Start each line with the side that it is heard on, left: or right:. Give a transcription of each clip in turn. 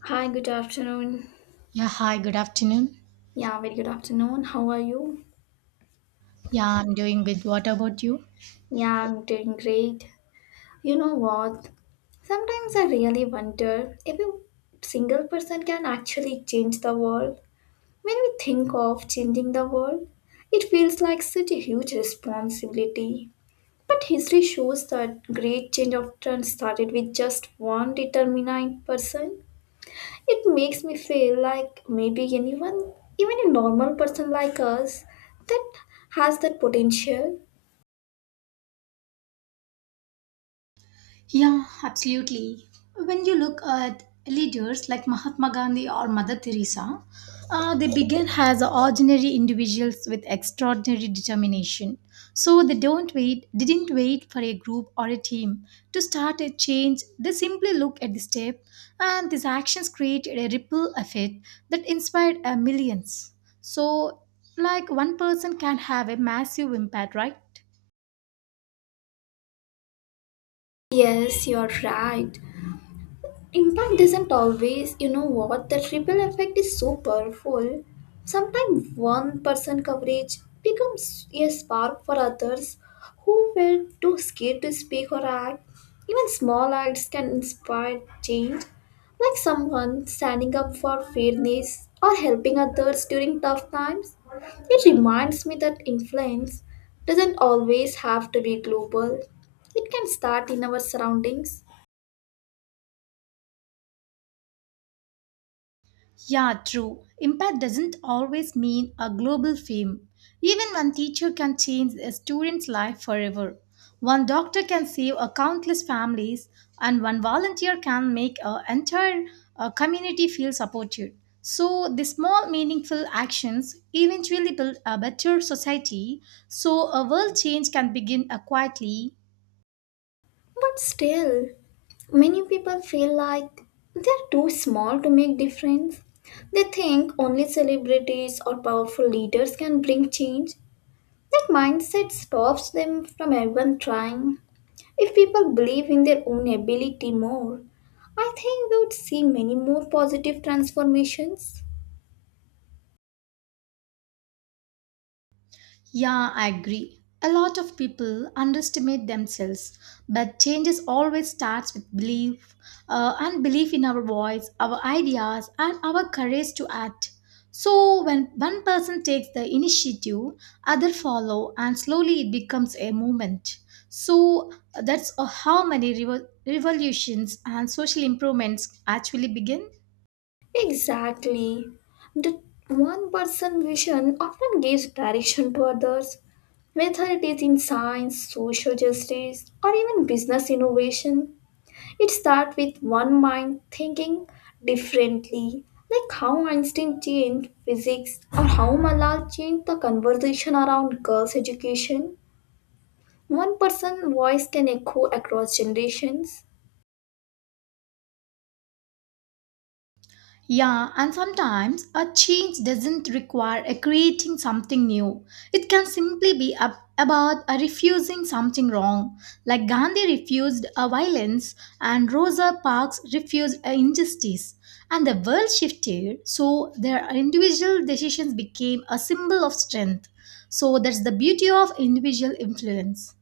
left: Hi, good afternoon.
right: Yeah, hi, good afternoon.
left: Yeah, very good afternoon. How are you?
right: Yeah, I'm doing good. What about you?
left: Yeah, I'm doing great. You know what? Sometimes I really wonder if a single person can actually change the world. When we think of changing the world, it feels like such a huge responsibility. But history shows that great change often started with just one determined person. It makes me feel like maybe anyone, even a normal person like us, that has that potential.
right: Yeah, absolutely. When you look at leaders like Mahatma Gandhi or Mother Teresa, they began as ordinary individuals with extraordinary determination. So they don't wait, didn't wait for a group or a team to start a change. They simply look at the step, and these actions created a ripple effect that inspired millions. So, like one person can have a massive impact, right?
left: Yes, you're right. Impact doesn't always, you know what, the triple effect is so powerful. Sometimes one person coverage becomes a spark for others who were too scared to speak or act. Even small acts can inspire change, like someone standing up for fairness or helping others during tough times. It reminds me that influence doesn't always have to be global. It can start in our surroundings.
right: Yeah, true. Impact doesn't always mean a global fame. Even one teacher can change a student's life forever. One doctor can save a countless families, and one volunteer can make an entire community feel supported. So, the small, meaningful actions eventually build a better society. So, a world change can begin quietly.
left: But still, many people feel like they're too small to make difference. They think only celebrities or powerful leaders can bring change. That mindset stops them from even trying. If people believe in their own ability more, I think we would see many more positive transformations.
right: Yeah, I agree. A lot of people underestimate themselves, but changes always starts with belief, and belief in our voice, our ideas, and our courage to act. So when one person takes the initiative, other follow, and slowly it becomes a movement. So that's how many revolutions and social improvements actually begin.
left: Exactly. The one person vision often gives direction to others, whether it is in science, social justice, or even business innovation. It starts with one mind thinking differently, like how Einstein changed physics or how Malal changed the conversation around girls' education. One person's voice can echo across generations.
right: Yeah, and sometimes a change doesn't require a creating something new. It can simply be about a refusing something wrong, like Gandhi refused a violence and Rosa Parks refused a injustice. And the world shifted, so their individual decisions became a symbol of strength. So that's the beauty of individual influence.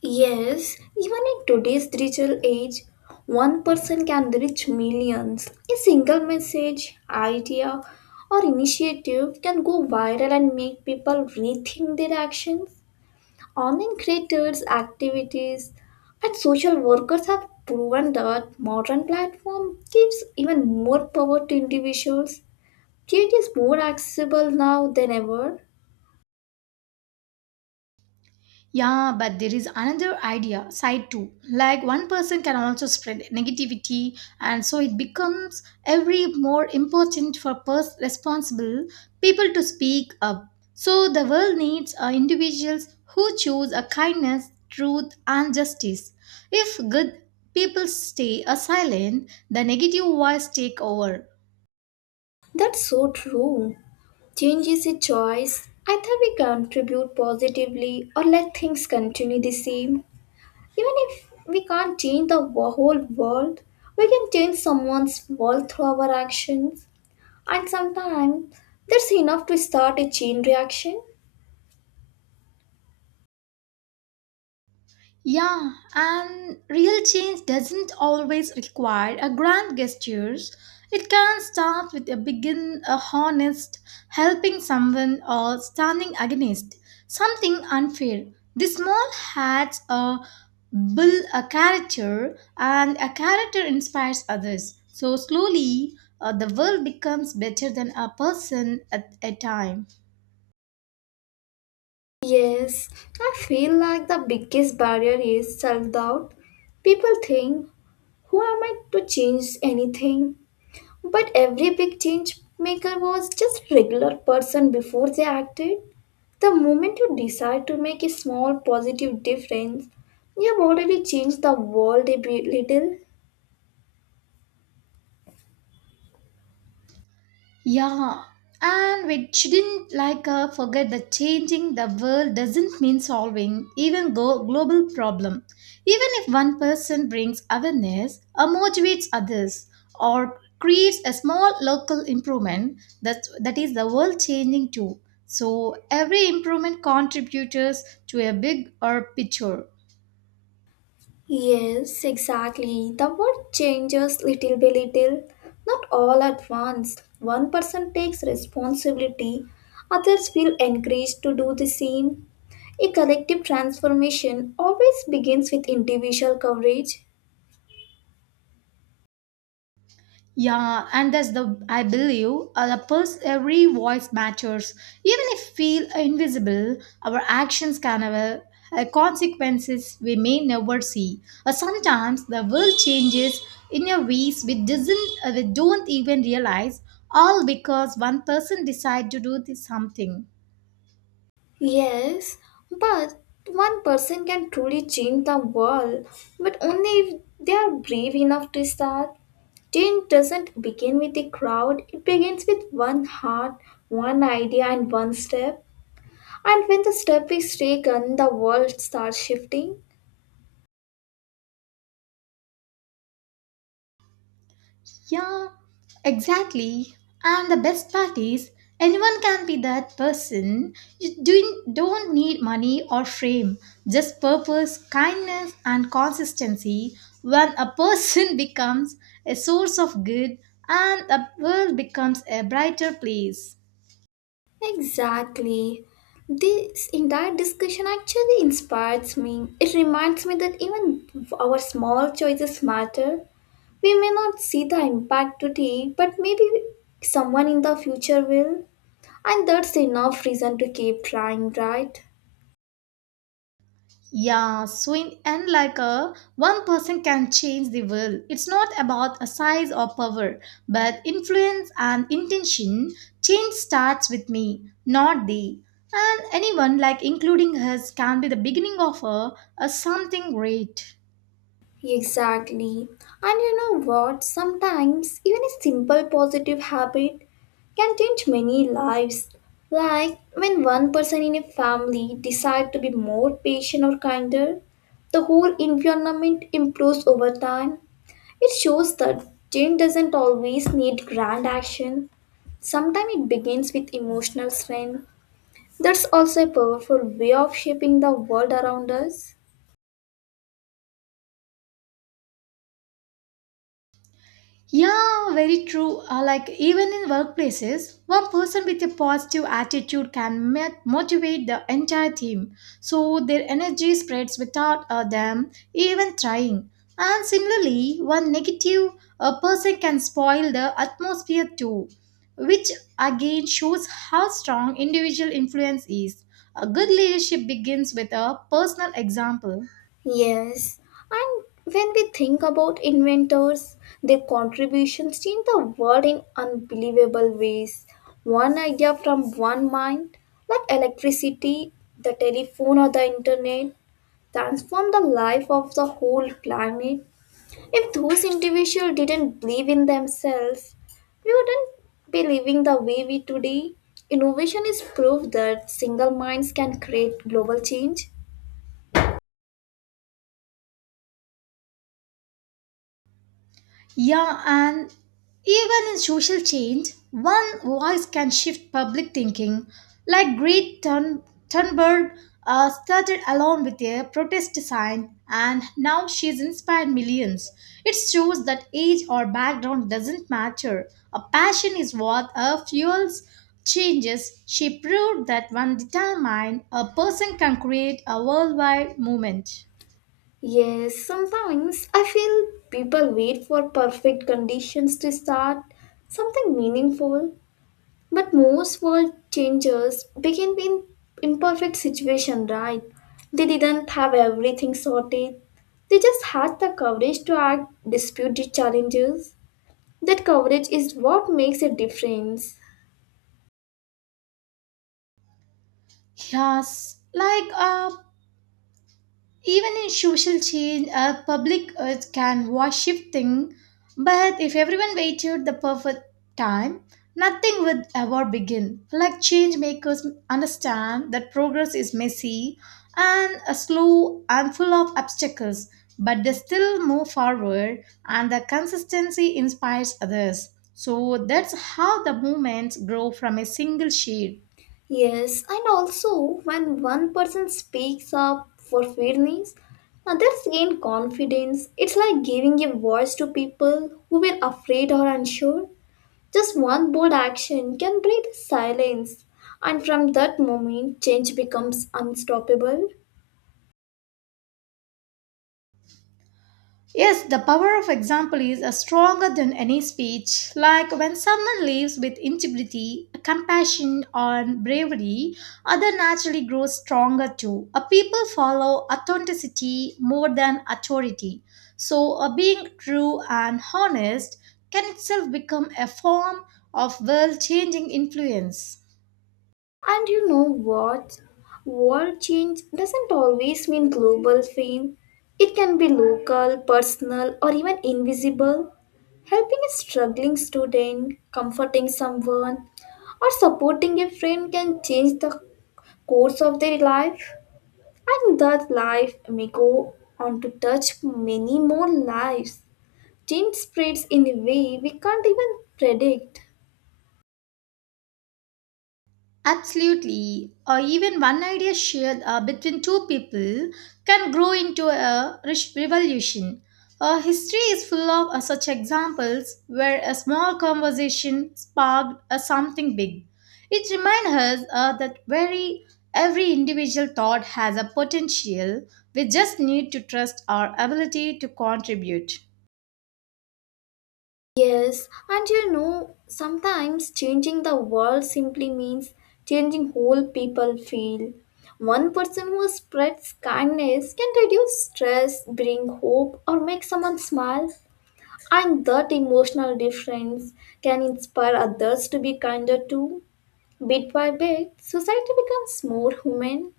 left: Yes, even in today's digital age, one person can reach millions. A single message, idea, or initiative can go viral and make people rethink their actions. Online creators, activities, and social workers have proven that modern platform gives even more power to individuals. It is more accessible now than ever.
right: Yeah, but there is another idea side too. Like one person can also spread negativity, and so it becomes every more important for responsible people to speak up. So the world needs individuals who choose a kindness, truth, and justice. If good people stay silent, the negative voice take over.
left: That's so true. Change is a choice. Either we contribute positively or let things continue the same. Even if we can't change the whole world, we can change someone's world through our actions. And sometimes that's enough to start a chain reaction.
right: Yeah, and real change doesn't always require a grand gestures. It can start with a begin a honest helping someone or standing against something unfair. The small hats build a character and a character inspires others. So slowly the world becomes better than a person at a time.
left: Yes, I feel like the biggest barrier is self doubt. People think, who am I to change anything? But every big change maker was just regular person before they acted. The moment you decide to make a small positive difference, you have already changed the world a bit little.
right: Yeah, and we shouldn't like forget that changing the world doesn't mean solving even go global problem. Even if one person brings awareness or motivates others or creates a small local improvement, that is the world changing too. So every improvement contributes to a big or picture.
left: Yes, exactly. The world changes little by little, not all at once. One person takes responsibility, others feel encouraged to do the same. A collective transformation always begins with individual coverage.
right: Yeah, and that's the I believe the every voice matters. Even if we feel invisible, our actions can have consequences we may never see. Sometimes the world changes in a ways we don't even realize, all because one person decided to do this something.
left: Yes, but one person can truly change the world, but only if they are brave enough to start. Change doesn't begin with a crowd, it begins with one heart, one idea, and one step. And when the step is taken, the world starts shifting.
right: Yeah, exactly. And the best part is, anyone can be that person. You doing, don't need money or fame, just purpose, kindness, and consistency. When a person becomes a source of good, and the world becomes a brighter place.
left: Exactly. This entire discussion actually inspires me. It reminds me that even our small choices matter. We may not see the impact today, but maybe someone in the future will. And that's enough reason to keep trying, right?
right: Yeah, so in end, like a one person can change the world. It's not about a size or power, but influence and intention. Change starts with me, not they. And anyone, like including us, can be the beginning of a something great.
left: Exactly. And you know what? Sometimes even a simple positive habit can change many lives. Like when one person in a family decides to be more patient or kinder, the whole environment improves over time. It shows that change doesn't always need grand action. Sometimes it begins with emotional strength. That's also a powerful way of shaping the world around us.
right: Yeah, very true. Like even in workplaces, one person with a positive attitude can motivate the entire team. So their energy spreads without them even trying. And similarly, one negative person can spoil the atmosphere too, which again shows how strong individual influence is. A good leadership begins with a personal example.
left: Yes, and when we think about inventors, their contributions change the world in unbelievable ways. One idea from one mind, like electricity, the telephone, or the internet, transform the life of the whole planet. If those individuals didn't believe in themselves, we wouldn't be living the way we today. Innovation is proof that single minds can create global change.
right: Yeah, and even in social change, one voice can shift public thinking. Like Thunberg started alone with a protest sign, and now she's inspired millions. It shows that age or background doesn't matter. A passion is what fuels changes. She proved that one determined a person can create a worldwide movement.
left: Yes, sometimes I feel people wait for perfect conditions to start something meaningful. But most world changers begin in imperfect situation, right? They didn't have everything sorted. They just had the courage to act, dispute the challenges. That courage is what makes a difference.
right: Yes, like even in social change, a public earth can was shifting, but if everyone waited the perfect time, nothing would ever begin. Like change makers understand that progress is messy and slow and full of obstacles, but they still move forward and the consistency inspires others. So that's how the movements grow from a single shade.
left: Yes, and also when one person speaks up for fairness, others gain confidence. It's like giving a voice to people who were afraid or unsure. Just one bold action can break the silence, and from that moment, change becomes unstoppable.
right: Yes, the power of example is stronger than any speech. Like when someone lives with integrity, compassion, and bravery, other naturally grows stronger too. People follow authenticity more than authority. So, being true and honest can itself become a form of world changing influence.
left: And you know what? World change doesn't always mean global fame. It can be local, personal, or even invisible. Helping a struggling student, comforting someone, or supporting a friend can change the course of their life. And that life may go on to touch many more lives. Change spreads in a way we can't even predict.
right: Absolutely. Or even one idea shared between two people can grow into a rich revolution. History is full of such examples where a small conversation sparked something big. It reminds us that very every individual thought has a potential. We just need to trust our ability to contribute.
left: Yes, and you know, sometimes changing the world simply means changing whole people feel. One person who spreads kindness can reduce stress, bring hope, or make someone smile, and that emotional difference can inspire others to be kinder too. Bit by bit, society becomes more human.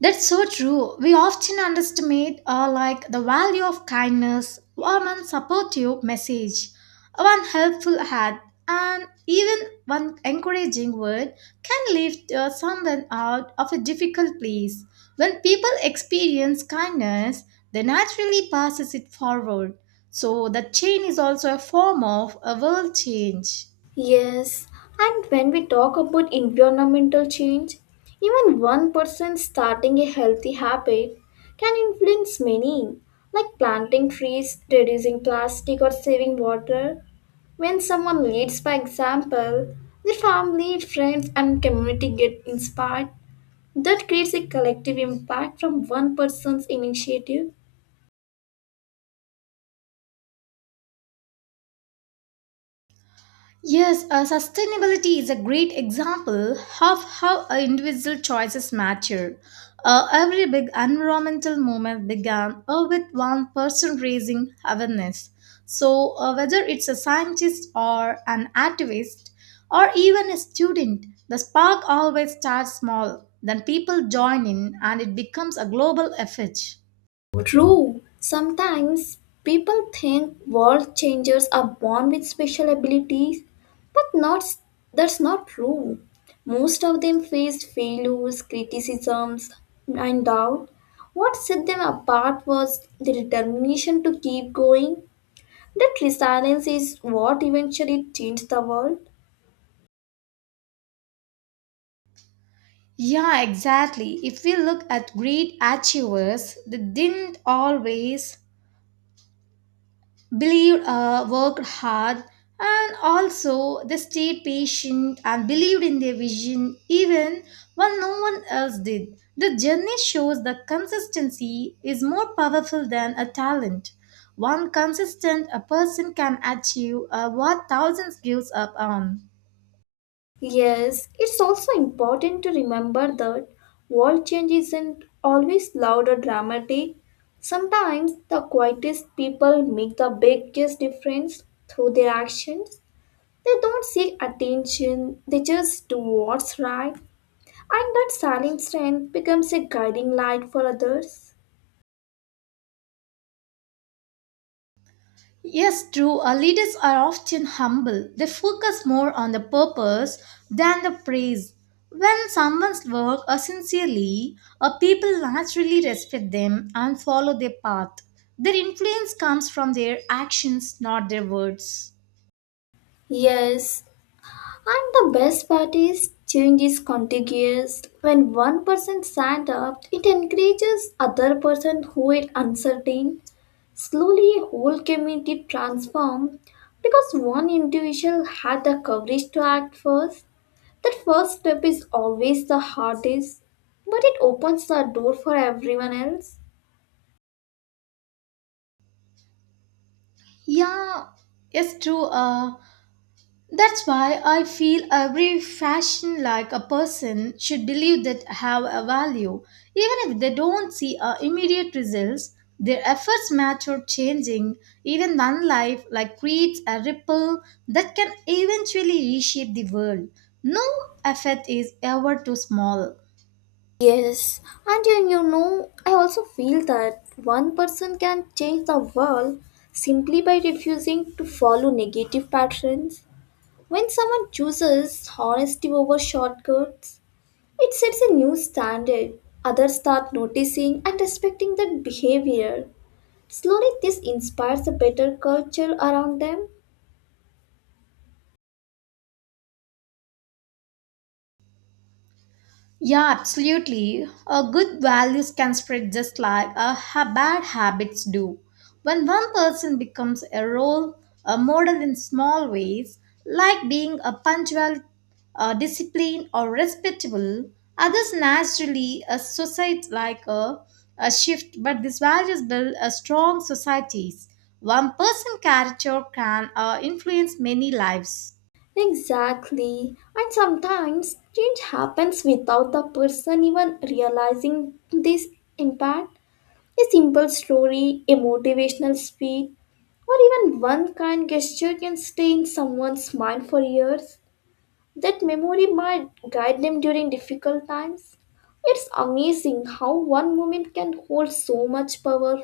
right: That's so true. We often underestimate like the value of kindness, one supportive message, one helpful hand, and even one encouraging word can lift someone out of a difficult place. When people experience kindness, they naturally passes it forward. So the chain is also a form of a world change.
left: Yes, and when we talk about environmental change, even one person starting a healthy habit can influence many, like planting trees, reducing plastic, or saving water. When someone leads by example, their family, friends, and community get inspired. That creates a collective impact from one person's initiative.
right: Yes, sustainability is a great example of how individual choices matter. Every big environmental movement began with one person raising awareness. So, whether it's a scientist or an activist or even a student, the spark always starts small. Then people join in and it becomes a global effort.
left: True, sometimes people think world changers are born with special abilities, but not, that's not true. Most of them faced failures, criticisms, and doubt. What set them apart was the determination to keep going. That resilience is what eventually changed the world.
right: Yeah, exactly. If we look at great achievers, they didn't always believed, worked hard, and also they stayed patient and believed in their vision even when no one else did. The journey shows that consistency is more powerful than a talent. One consistent a person can achieve what thousands gives up on.
left: Yes, it's also important to remember that world change isn't always loud or dramatic. Sometimes the quietest people make the biggest difference through their actions. They don't seek attention, they just do what's right. And that silent strength becomes a guiding light for others.
right: Yes, true. Our leaders are often humble. They focus more on the purpose than the praise. When someone's work are sincerely, people naturally respect them and follow their path. Their influence comes from their actions, not their words.
left: Yes, and the best part is, change is contagious. When one person stands up, it encourages other person who is uncertain. Slowly, a whole community transforms because one individual had the courage to act first. That first step is always the hardest, but it opens the door for everyone else.
right: Yeah, it's true. That's why I feel every fashion like a person should believe that have a value. Even if they don't see immediate results, their efforts matter changing. Even one life like creates a ripple that can eventually reshape the world. No effort is ever too small.
left: Yes, and you know, I also feel that one person can change the world simply by refusing to follow negative patterns. When someone chooses honesty over shortcuts, it sets a new standard. Others start noticing and respecting that behavior. Slowly, this inspires a better culture around them.
right: Yeah, absolutely. A good values can spread just like a bad habits do. When one person becomes a role, a model in small ways, like being a punctual, disciplined, or respectable, others naturally associate like a shift. But these values build a strong societies. One person character can influence many lives.
left: Exactly. And sometimes change happens without the person even realizing this impact. A simple story, a motivational speech, or even one kind gesture can stay in someone's mind for years. That memory might guide them during difficult times. It's amazing how one moment can hold so much power.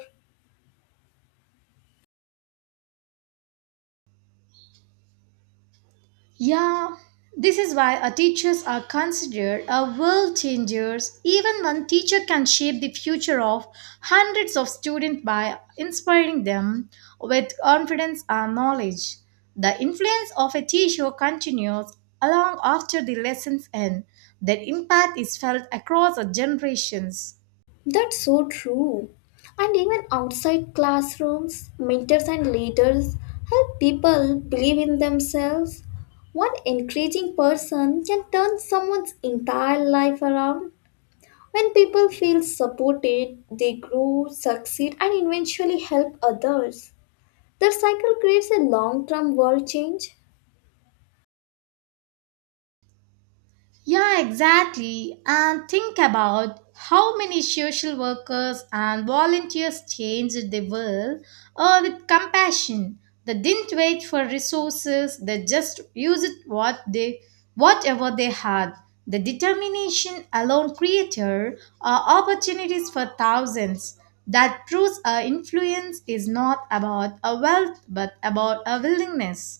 right: Yeah, this is why our teachers are considered a world changers. Even one teacher can shape the future of hundreds of students by inspiring them with confidence and knowledge. The influence of a teacher continues long after the lessons end. Their impact is felt across our generations.
left: That's so true. And even outside classrooms, mentors and leaders help people believe in themselves. One encouraging person can turn someone's entire life around. When people feel supported, they grow, succeed, and eventually help others. The cycle creates a long term world change.
right: Yeah, exactly. And think about how many social workers and volunteers changed the world with compassion. They didn't wait for resources, they just used whatever they had. The determination alone created opportunities for thousands. That proves our influence is not about a wealth but about a willingness.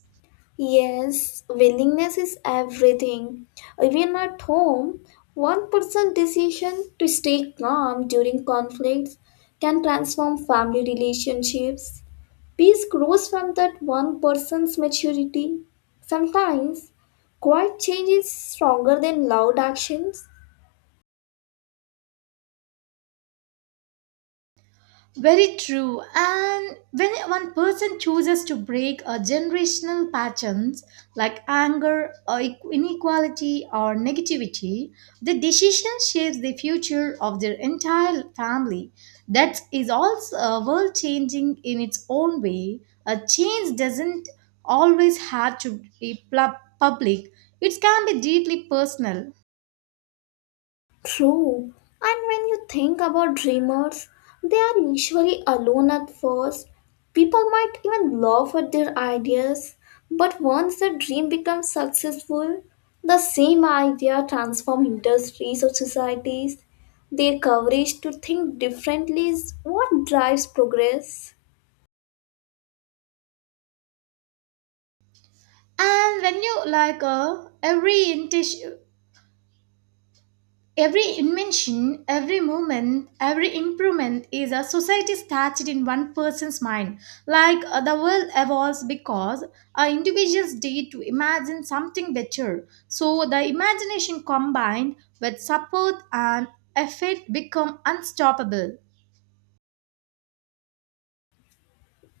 left: Yes, willingness is everything. Even at home, one person's decision to stay calm during conflicts can transform family relationships. Peace grows from that one person's maturity. Sometimes, quiet change is stronger than loud actions.
right: Very true. And when one person chooses to break a generational patterns like anger or inequality or negativity, the decision shapes the future of their entire family. That is also world changing in its own way. A change doesn't always have to be public. It can be deeply personal.
left: True. And when you think about dreamers, they are usually alone at first. People might even laugh at their ideas, but once the dream becomes successful, the same idea transforms industries or societies. Their courage to think differently is what drives progress.
right: And when you like every intention Every invention, every movement, every improvement is a society started in one person's mind. Like the world evolves because individuals did to imagine something better. So the imagination combined with support and effort become unstoppable.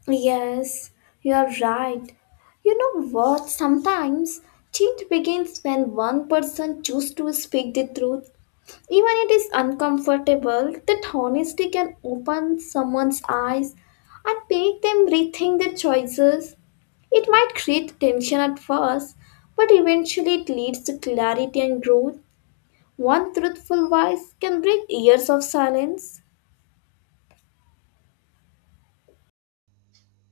left: Yes, you are right. You know what? Sometimes change begins when one person chooses to speak the truth. Even it is uncomfortable, that honesty can open someone's eyes and make them rethink their choices. It might create tension at first, but eventually it leads to clarity and growth. One truthful voice can break years of silence.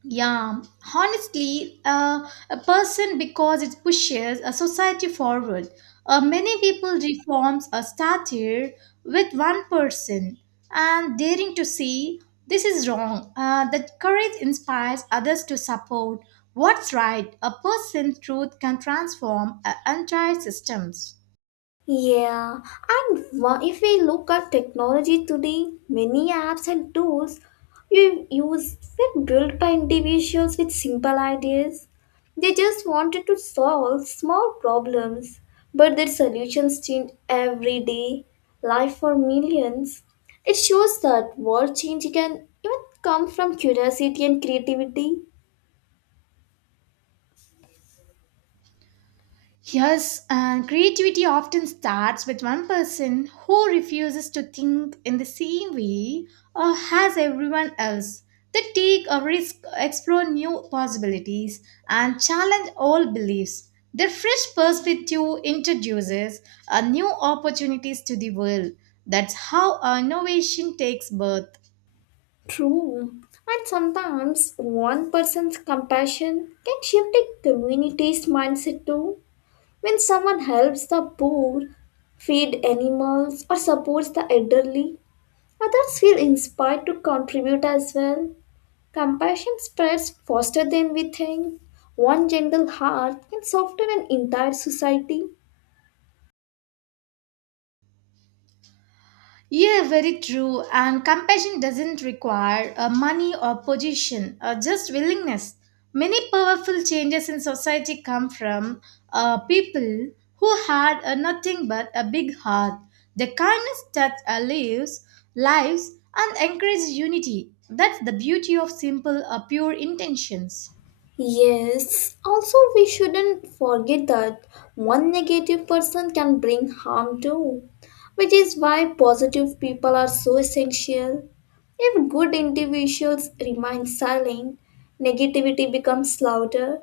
right: Yeah, honestly, a person because it pushes a society forward. Many people reforms are started with one person and daring to say this is wrong. That courage inspires others to support what's right. A person's truth can transform entire systems.
left: Yeah, and if we look at technology today, many apps and tools we use were built by individuals with simple ideas. They just wanted to solve small problems, but their solutions change every day, life for millions. It shows that world change can even come from curiosity and creativity.
right: Yes, and creativity often starts with one person who refuses to think in the same way or has everyone else. They take a risk, explore new possibilities, and challenge old beliefs. Their fresh perspective introduces a new opportunities to the world. That's how our innovation takes birth.
left: True. And sometimes one person's compassion can shift a community's mindset too. When someone helps the poor, feed animals, or supports the elderly, others feel inspired to contribute as well. Compassion spreads faster than we think. One gentle heart can soften an entire society.
right: Yeah, very true. And compassion doesn't require money or position, just willingness. Many powerful changes in society come from people who had nothing but a big heart. The kindness that lives and encourages unity. That's the beauty of simple, pure intentions.
left: Yes, also we shouldn't forget that one negative person can bring harm too, which is why positive people are so essential. If good individuals remain silent, negativity becomes louder.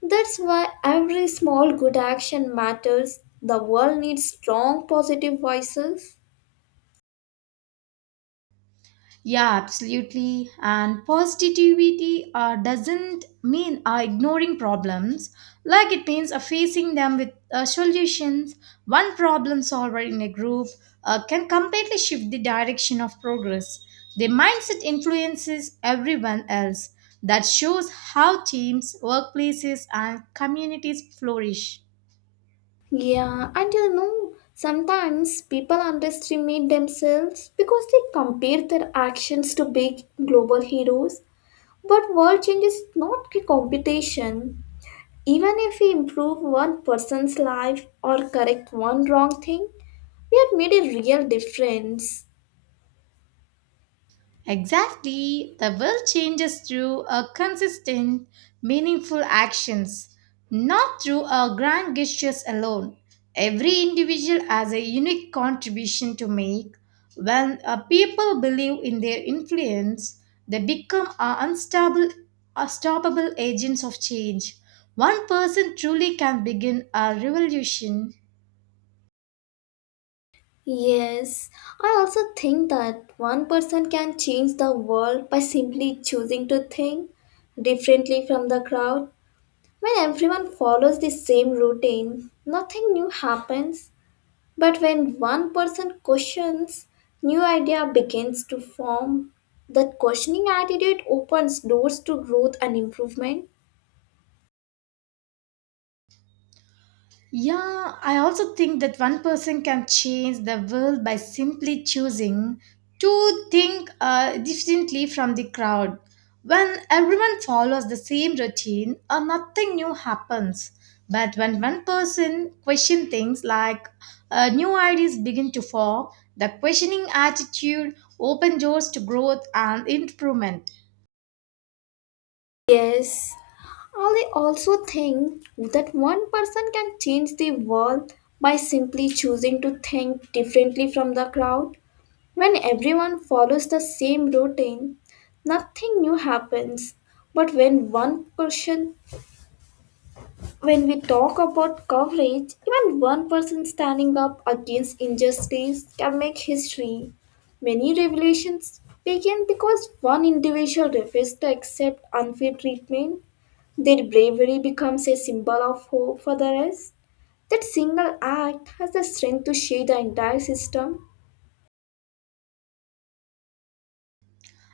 left: That's why every small good action matters. The world needs strong positive voices.
right: Yeah, absolutely. And positivity doesn't mean ignoring problems, like it means facing them with solutions. One problem solver in a group can completely shift the direction of progress. The mindset influences everyone else. That shows how teams, workplaces, and communities flourish.
left: Yeah, and you know, sometimes people underestimate themselves because they compare their actions to big global heroes. But world change is not a competition. Even if we improve one person's life or correct one wrong thing, we have made a real difference.
right: Exactly. The world changes through a consistent, meaningful actions, not through a grand gestures alone. Every individual has a unique contribution to make. When people believe in their influence, they become a unstoppable agents of change. One person truly can begin a revolution.
left: Yes, I also think that one person can change the world by simply choosing to think differently from the crowd. When everyone follows the same routine, nothing new happens. But when one person questions, new idea begins to form. That questioning attitude opens doors to growth and improvement.
right: Yeah, I also think that one person can change the world by simply choosing to think differently from the crowd. When everyone follows the same routine, nothing new happens. But when one person questions things like new ideas begin to form, the questioning attitude opens doors to growth and improvement.
left: Yes, I also think that one person can change the world by simply choosing to think differently from the crowd. When everyone follows the same routine, nothing new happens. But when one person, when we talk about coverage, even one person standing up against injustice can make history. Many revolutions began because one individual refused to accept unfair treatment. Their bravery becomes a symbol of hope for the rest. That single act has the strength to shake the entire system.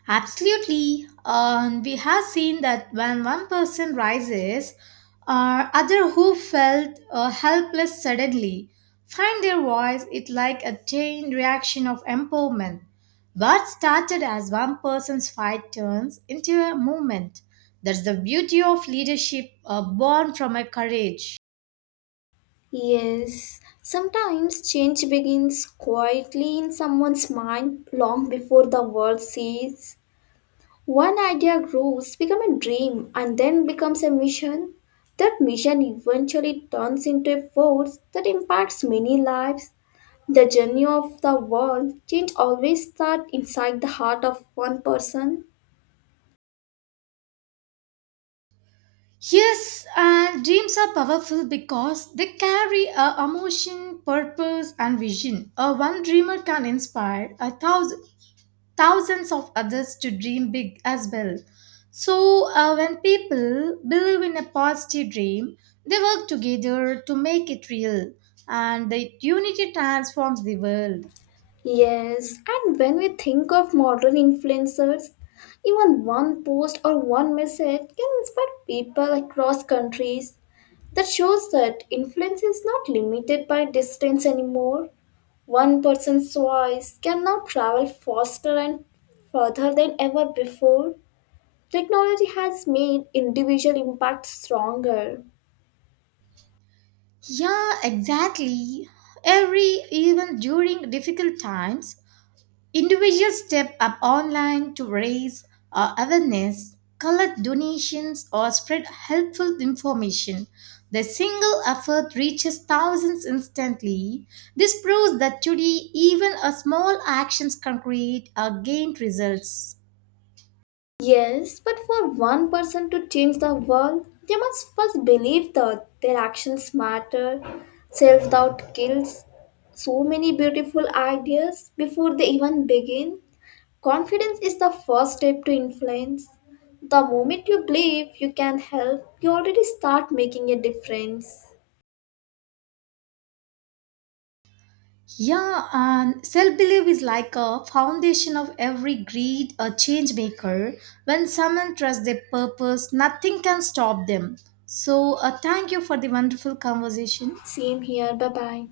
right: Absolutely. We have seen that when one person rises, or other who felt helpless suddenly find their voice. It like a chain reaction of empowerment. What started as one person's fight turns into a movement. That's the beauty of leadership, born from a courage.
left: Yes, sometimes change begins quietly in someone's mind long before the world sees. One idea grows, becomes a dream, and then becomes a mission. That mission eventually turns into a force that impacts many lives. The journey of the world change always starts inside the heart of one person.
right: Yes, and dreams are powerful because they carry a emotion, purpose, and vision. A one dreamer can inspire a thousands of others to dream big as well. So when people believe in a positive dream, they work together to make it real, and the unity transforms the world.
left: Yes, and when we think of modern influencers, even one post or one message can inspire people across countries. That shows that influence is not limited by distance anymore. One person's voice can now travel faster and further than ever before. Technology has made individual impact stronger.
right: Yeah, exactly. Every even during difficult times, individuals step up online to raise awareness, collect donations, or spread helpful information. The single effort reaches thousands instantly. This proves that today, even a small actions can create a gained results.
left: Yes, but for one person to change the world, they must first believe that their actions matter. Self doubt kills so many beautiful ideas before they even begin. Confidence is the first step to influence. The moment you believe you can help, you already start making a difference.
right: Yeah, and self belief is like a foundation of every great or change maker. When someone trusts their purpose, nothing can stop them. So, thank you for the wonderful conversation.
left: Same here. Bye bye.